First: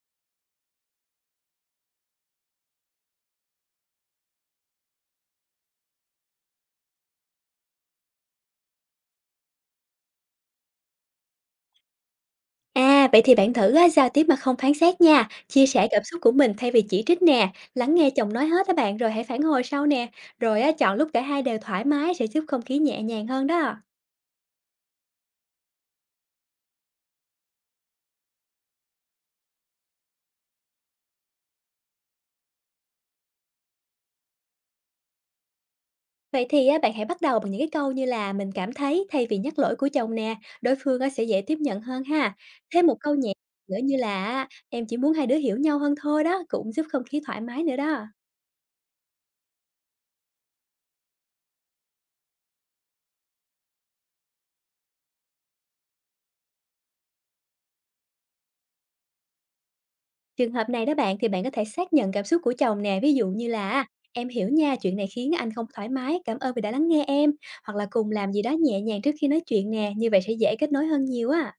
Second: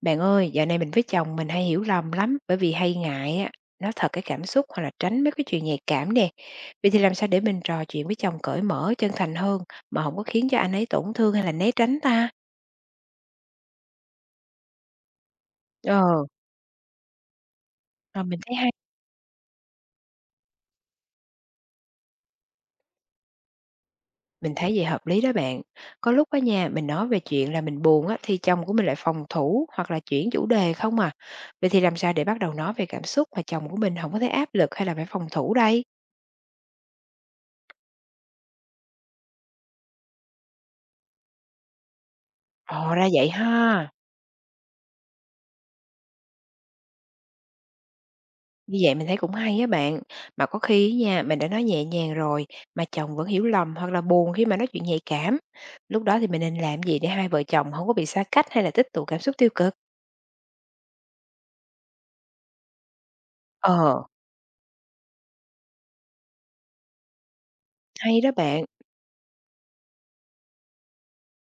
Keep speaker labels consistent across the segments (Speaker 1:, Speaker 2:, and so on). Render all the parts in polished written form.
Speaker 1: Bạn ơi, dạo này mình với chồng mình hay hiểu lầm lắm bởi vì hay ngại á, nói thật cái cảm xúc hoặc là tránh mấy cái chuyện nhạy cảm nè. Vậy thì làm sao để mình trò chuyện với chồng cởi mở, chân thành hơn mà không có khiến cho anh ấy tổn thương hay là né tránh ta?
Speaker 2: À, vậy thì bạn thử á, giao tiếp mà không phán xét nha, chia sẻ cảm xúc
Speaker 1: Ờ,
Speaker 2: của mình thay vì chỉ trích nè, lắng nghe
Speaker 1: rồi
Speaker 2: chồng
Speaker 1: mình
Speaker 2: nói
Speaker 1: thấy
Speaker 2: hết á
Speaker 1: hay.
Speaker 2: bạn rồi hãy phản hồi sau nè, rồi á, chọn lúc cả hai đều thoải mái sẽ giúp không khí nhẹ nhàng hơn đó.
Speaker 1: Mình thấy vậy hợp lý đó bạn. Có lúc ở nhà mình nói về chuyện là mình buồn á thì chồng của mình lại phòng thủ hoặc là chuyển chủ đề không à. Vậy thì làm sao để bắt đầu nói về cảm xúc mà chồng của mình không có thấy áp lực hay là phải phòng thủ đây?
Speaker 2: Vậy thì á, bạn hãy bắt đầu bằng những cái câu như là mình cảm thấy thay vì nhắc lỗi của chồng nè, đối phương á, sẽ dễ tiếp nhận hơn ha. Thêm
Speaker 1: Ồ
Speaker 2: một
Speaker 1: ra
Speaker 2: câu
Speaker 1: vậy
Speaker 2: nhẹ nữa
Speaker 1: ha.
Speaker 2: như là em chỉ muốn hai đứa hiểu nhau hơn thôi đó, cũng giúp không khí thoải mái nữa đó.
Speaker 1: Như vậy mình thấy cũng hay á bạn, mà có khi á nha, mình đã nói nhẹ nhàng rồi mà chồng vẫn hiểu lầm hoặc là buồn khi mà nói chuyện nhạy cảm. Lúc đó thì mình nên làm gì để hai vợ chồng không có bị xa cách hay là tích tụ cảm xúc tiêu cực?
Speaker 2: Trường hợp này đó bạn thì bạn có thể xác nhận cảm xúc của chồng nè, ví dụ như là "À,
Speaker 1: Ờ,
Speaker 2: em hiểu nha, chuyện này khiến anh không thoải mái, cảm ơn vì đã lắng nghe em." Hoặc là cùng
Speaker 1: hay đó
Speaker 2: làm gì đó
Speaker 1: bạn.
Speaker 2: nhẹ nhàng trước khi nói chuyện nè, như vậy sẽ dễ kết nối hơn nhiều á.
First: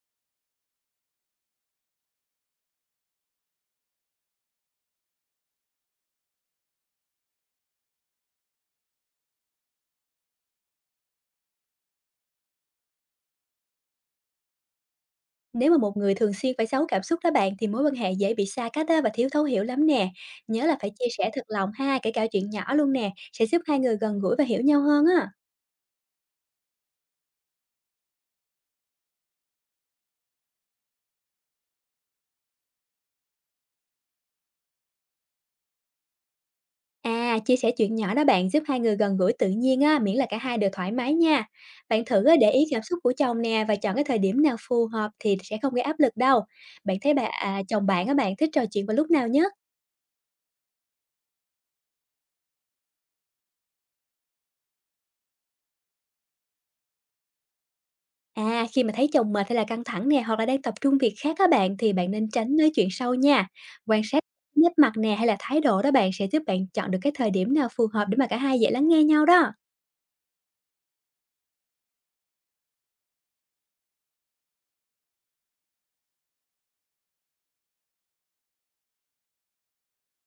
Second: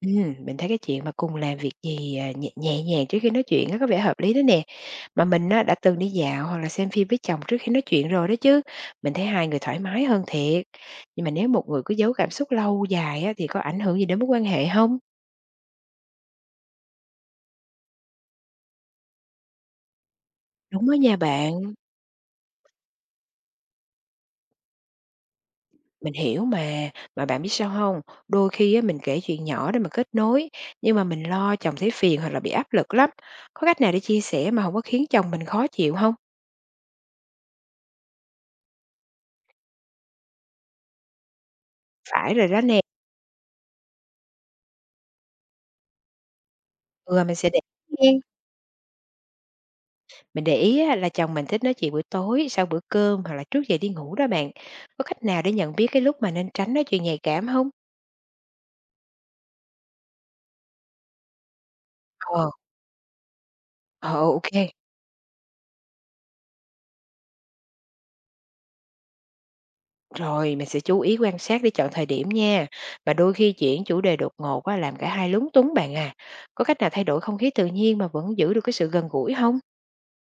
Speaker 1: Mình thấy cái chuyện mà cùng làm việc gì à, nhẹ nhàng trước khi nói chuyện á có vẻ hợp lý đó nè. Mà mình á, đã từng đi dạo hoặc là xem phim với chồng trước khi nói chuyện rồi đó chứ. Mình thấy hai người thoải mái hơn thiệt. Nhưng mà nếu một người cứ giấu cảm xúc lâu dài á, thì có ảnh hưởng gì đến mối quan hệ không?
Speaker 2: Nếu mà một người thường xuyên phải giấu cảm xúc đó bạn thì mối quan hệ dễ bị xa cách á và thiếu thấu hiểu lắm nè. Nhớ là phải
Speaker 1: Đúng đó
Speaker 2: chia
Speaker 1: nha
Speaker 2: sẻ thật lòng
Speaker 1: bạn.
Speaker 2: ha, kể cả chuyện nhỏ luôn nè, sẽ giúp hai người gần gũi và hiểu nhau hơn á.
Speaker 1: Mình hiểu mà bạn biết sao không? Đôi khi á, mình kể chuyện nhỏ để mà kết nối, nhưng mà mình lo chồng thấy phiền hoặc là bị áp lực lắm. Có cách nào để chia sẻ mà không có khiến chồng mình khó chịu không?
Speaker 2: À, chia sẻ chuyện nhỏ đó bạn giúp hai người gần gũi tự nhiên á, miễn là cả hai đều thoải mái nha. Bạn thử á,
Speaker 1: Phải rồi
Speaker 2: để
Speaker 1: đó
Speaker 2: ý
Speaker 1: nè,
Speaker 2: cảm xúc của chồng nè và chọn cái thời điểm nào phù hợp thì sẽ không gây áp lực đâu. Bạn thấy bà
Speaker 1: ừ, mình sẽ để
Speaker 2: à, chồng bạn
Speaker 1: nghe.
Speaker 2: á bạn thích trò chuyện vào lúc nào nhất?
Speaker 1: Mình để ý á, là chồng mình thích nói chuyện buổi tối, sau bữa cơm hoặc là trước giờ đi ngủ đó bạn. Có cách nào để nhận biết cái lúc mà nên tránh nói chuyện nhạy cảm không?
Speaker 2: À, khi mà thấy chồng mệt hay là căng thẳng nè hoặc là đang tập trung việc khác á bạn thì bạn nên
Speaker 1: Ờ,
Speaker 2: tránh nói chuyện sâu nha. Quan
Speaker 1: ờ,
Speaker 2: sát
Speaker 1: ok.
Speaker 2: nét mặt nè hay là thái độ đó bạn sẽ giúp bạn chọn được cái thời điểm nào phù hợp để mà cả hai dễ lắng nghe nhau đó.
Speaker 1: Rồi, mình sẽ chú ý quan sát để chọn thời điểm nha. Mà đôi khi chuyển chủ đề đột ngột quá làm cả hai lúng túng bạn à. Có cách nào thay đổi không khí tự nhiên mà vẫn giữ được cái sự gần gũi không?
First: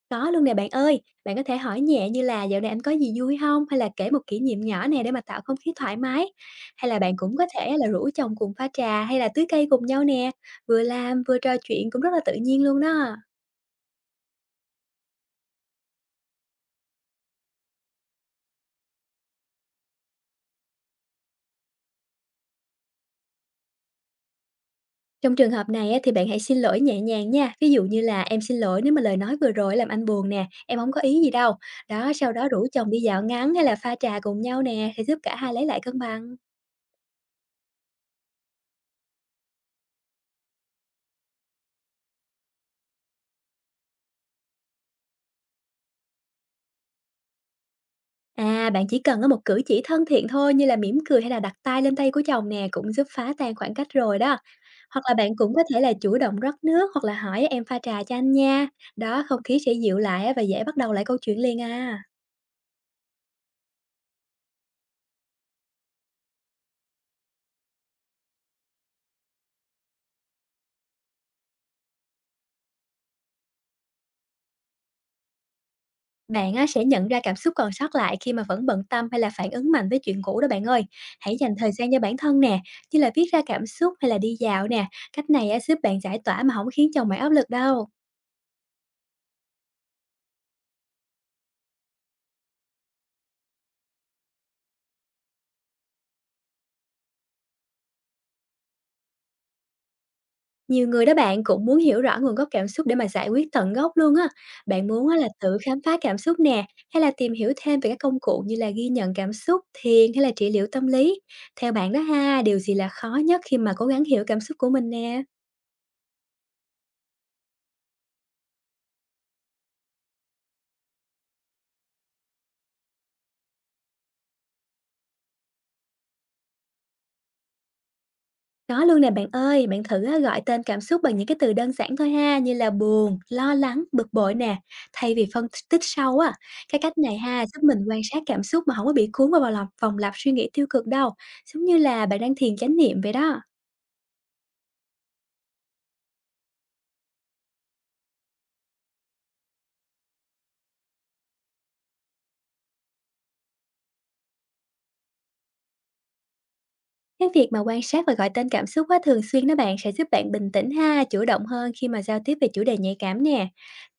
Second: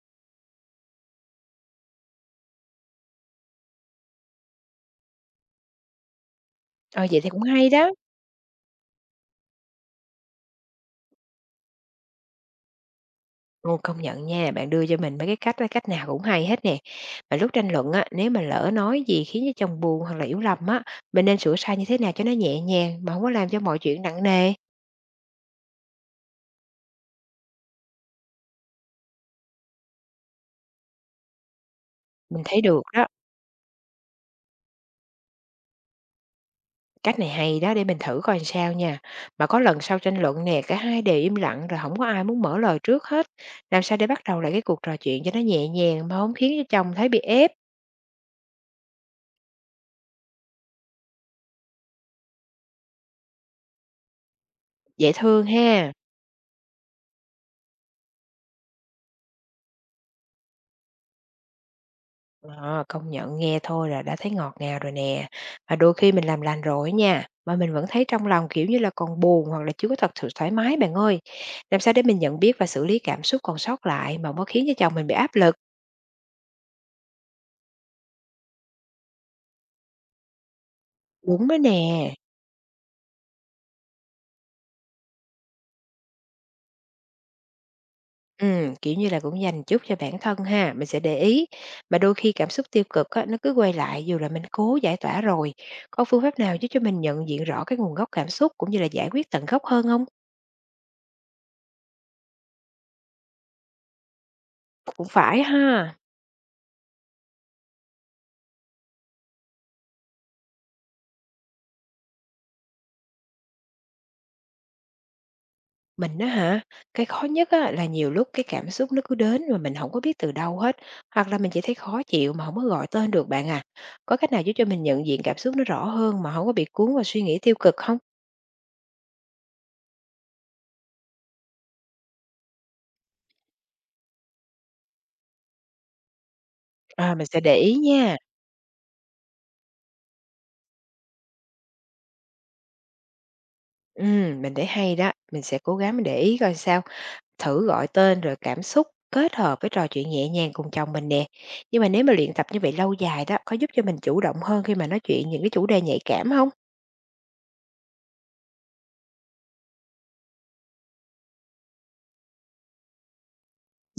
Speaker 2: Có luôn nè bạn ơi, bạn có thể hỏi nhẹ như là dạo này anh có gì vui không? Hay là kể một kỷ niệm nhỏ nè để mà tạo không khí thoải mái. Hay là
Speaker 1: Ờ
Speaker 2: bạn
Speaker 1: vậy thì
Speaker 2: cũng
Speaker 1: cũng
Speaker 2: có
Speaker 1: hay
Speaker 2: thể là
Speaker 1: đó.
Speaker 2: rủ chồng cùng pha trà hay là tưới cây cùng nhau nè, vừa làm vừa trò chuyện cũng rất là tự nhiên luôn đó.
Speaker 1: Ồ, công nhận nha, bạn đưa cho mình mấy cái cách á, cách nào cũng hay hết nè. Mà lúc tranh luận á, nếu mà lỡ nói gì khiến cho chồng buồn hoặc là hiểu lầm á, mình nên sửa sai như thế nào cho nó nhẹ nhàng mà không có làm cho mọi chuyện nặng nề.
Speaker 2: Trong trường hợp này á, thì bạn hãy xin lỗi nhẹ nhàng nha, ví dụ như là "Em xin lỗi nếu mà lời nói vừa rồi làm anh buồn nè, em không có ý gì đâu." Đó, sau
Speaker 1: Mình
Speaker 2: đó
Speaker 1: thấy
Speaker 2: rủ
Speaker 1: được
Speaker 2: chồng đi
Speaker 1: đó.
Speaker 2: dạo ngắn hay là pha trà cùng nhau nè, sẽ giúp cả hai lấy lại cân bằng.
Speaker 1: Cách này hay đó, để mình thử coi làm sao nha. Mà có lần sau tranh luận nè, cả hai đều im lặng rồi không có ai muốn mở lời trước hết. Làm sao để bắt đầu lại cái cuộc trò chuyện cho nó nhẹ nhàng mà không khiến cho chồng thấy bị ép,
Speaker 2: À, bạn chỉ cần có một cử chỉ thân thiện thôi như là mỉm cười hay là đặt tay lên tay của chồng nè cũng giúp phá tan khoảng cách rồi đó. Hoặc
Speaker 1: dễ
Speaker 2: là bạn
Speaker 1: thương
Speaker 2: cũng có thể
Speaker 1: ha.
Speaker 2: là chủ động rót nước hoặc là hỏi em pha trà cho anh nha. Đó, không khí sẽ dịu lại á và dễ bắt đầu lại câu chuyện liền à.
Speaker 1: Ờ, công nhận nghe thôi là đã thấy ngọt ngào rồi nè. Mà đôi khi mình làm lành rồi nha, mà mình vẫn thấy trong lòng kiểu như là còn buồn hoặc là chưa có thật sự thoải mái bạn ơi. Làm sao để mình nhận biết và xử lý cảm xúc còn sót lại mà không có khiến cho chồng mình bị áp lực.
Speaker 2: Bạn á, sẽ nhận ra cảm xúc còn sót lại khi mà vẫn bận tâm hay là phản ứng mạnh với chuyện cũ đó bạn ơi. Hãy
Speaker 1: Đúng
Speaker 2: dành
Speaker 1: đó
Speaker 2: thời gian cho
Speaker 1: nè.
Speaker 2: bản thân nè, như là viết ra cảm xúc hay là đi dạo nè. Cách này á, giúp bạn giải tỏa mà không khiến chồng bạn áp lực đâu.
Speaker 1: Kiểu như là, cũng dành chút cho bản thân ha, mình sẽ để ý. Mà đôi khi cảm xúc tiêu cực á, nó cứ quay lại dù là mình cố giải tỏa rồi. Có phương pháp nào giúp cho mình nhận diện rõ cái nguồn gốc cảm xúc cũng như là giải quyết tận gốc hơn không?
Speaker 2: Nhiều người đó bạn cũng muốn hiểu rõ nguồn gốc cảm xúc để mà giải quyết tận gốc luôn á. Bạn muốn
Speaker 1: Cũng
Speaker 2: á là
Speaker 1: phải
Speaker 2: tự khám
Speaker 1: ha.
Speaker 2: phá cảm xúc nè, hay là tìm hiểu thêm về các công cụ như là ghi nhận cảm xúc, thiền hay là trị liệu tâm lý. Theo bạn đó ha, điều gì là khó nhất khi mà cố gắng hiểu cảm xúc của mình nè?
Speaker 1: Mình á hả, cái khó nhất á là nhiều lúc cái cảm xúc nó cứ đến mà mình không có biết từ đâu hết, hoặc là mình chỉ thấy khó chịu mà không có gọi tên được bạn à. Có cách nào giúp cho mình nhận diện cảm xúc nó rõ hơn mà không có bị cuốn vào suy nghĩ tiêu cực không?
Speaker 2: Có luôn nè bạn ơi, bạn thử á, gọi tên cảm xúc bằng những cái từ đơn giản thôi ha, như là buồn, lo lắng, bực bội nè, thay vì phân tích sâu á. Cái cách
Speaker 1: À,
Speaker 2: này
Speaker 1: mình sẽ
Speaker 2: ha
Speaker 1: để
Speaker 2: giúp
Speaker 1: ý
Speaker 2: mình quan
Speaker 1: nha.
Speaker 2: sát cảm xúc mà không có bị cuốn vào vòng lặp suy nghĩ tiêu cực đâu, giống như là bạn đang thiền chánh niệm vậy đó.
Speaker 1: Mình thấy hay đó, mình sẽ cố gắng mình để ý coi sao. Thử gọi tên rồi cảm xúc kết hợp với trò chuyện nhẹ nhàng cùng chồng mình nè. Nhưng mà nếu mà luyện tập như vậy lâu dài đó, có giúp cho mình chủ động hơn khi mà nói chuyện những cái chủ đề nhạy cảm không?
Speaker 2: Cái việc mà quan sát và gọi tên cảm xúc á, thường xuyên đó bạn sẽ giúp bạn bình tĩnh ha, chủ động hơn khi mà giao tiếp về chủ đề nhạy cảm nè.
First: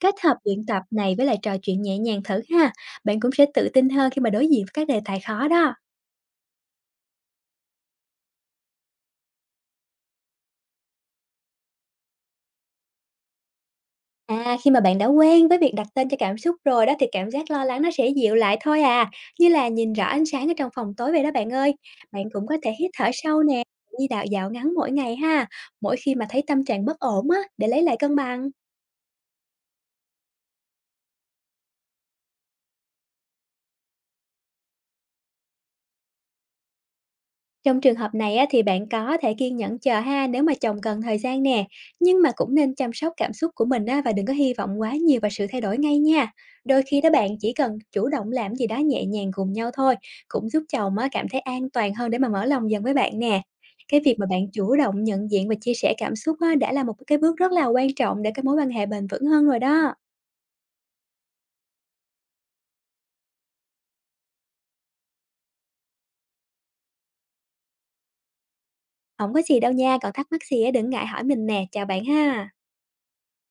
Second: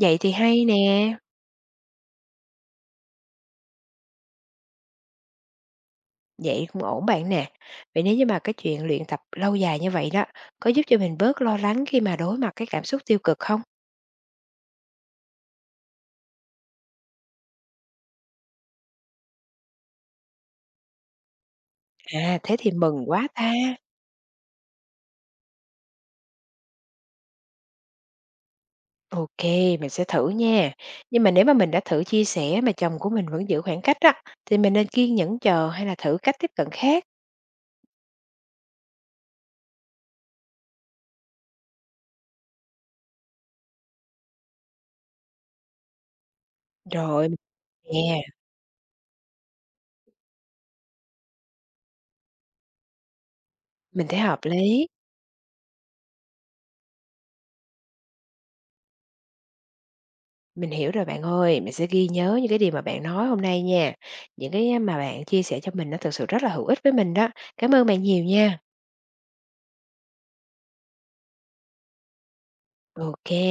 Speaker 2: Kết
Speaker 1: Vậy thì
Speaker 2: hợp
Speaker 1: hay
Speaker 2: luyện tập
Speaker 1: nè,
Speaker 2: này với lại trò chuyện nhẹ nhàng thử ha, bạn cũng sẽ tự tin hơn khi mà đối diện với các đề tài khó đó.
Speaker 1: vậy cũng ổn bạn nè. Vậy nếu như mà cái chuyện luyện tập lâu dài như vậy đó, có giúp cho mình bớt lo lắng khi mà đối mặt cái cảm xúc tiêu cực không?
Speaker 2: À, khi mà bạn đã quen với việc đặt tên cho cảm xúc rồi đó thì cảm giác lo lắng nó sẽ dịu lại thôi à, như là nhìn rõ ánh sáng ở trong phòng tối vậy đó bạn ơi. Bạn
Speaker 1: À,
Speaker 2: cũng có
Speaker 1: thế
Speaker 2: thể
Speaker 1: thì
Speaker 2: hít
Speaker 1: mừng
Speaker 2: thở
Speaker 1: quá
Speaker 2: sâu
Speaker 1: ta.
Speaker 2: nè, đi đạo dạo ngắn mỗi ngày ha, mỗi khi mà thấy tâm trạng bất ổn á, để lấy lại cân bằng.
Speaker 1: OK, mình sẽ thử nha. Nhưng mà nếu mà mình đã thử chia sẻ mà chồng của mình vẫn giữ khoảng cách á, thì mình nên kiên nhẫn chờ hay là thử cách tiếp cận khác?
Speaker 2: Trong trường hợp này á, thì bạn có thể kiên nhẫn chờ ha nếu mà chồng cần thời gian nè, nhưng mà cũng nên chăm sóc cảm xúc của mình á, và đừng có hy vọng quá nhiều vào sự thay đổi ngay nha. Đôi khi đó
Speaker 1: Rồi,
Speaker 2: bạn
Speaker 1: mình
Speaker 2: chỉ cần chủ
Speaker 1: nè.
Speaker 2: động làm gì đó nhẹ nhàng cùng nhau thôi, cũng giúp chồng á, cảm thấy an toàn hơn để mà mở lòng dần với bạn nè. Cái
Speaker 1: Mình
Speaker 2: việc
Speaker 1: thấy
Speaker 2: mà
Speaker 1: hợp
Speaker 2: bạn chủ
Speaker 1: lý.
Speaker 2: động nhận diện và chia sẻ cảm xúc á, đã là một cái bước rất là quan trọng để cái mối quan hệ bền vững hơn rồi đó.
Speaker 1: Mình hiểu rồi bạn ơi, mình sẽ ghi nhớ những cái điều mà bạn nói hôm nay nha. Những cái mà bạn chia sẻ cho mình nó thực sự rất là hữu ích với mình đó. Cảm ơn bạn nhiều nha.
Speaker 2: Không có gì đâu nha, còn thắc mắc gì á, đừng ngại hỏi mình nè, chào bạn ha.
Speaker 1: Ok.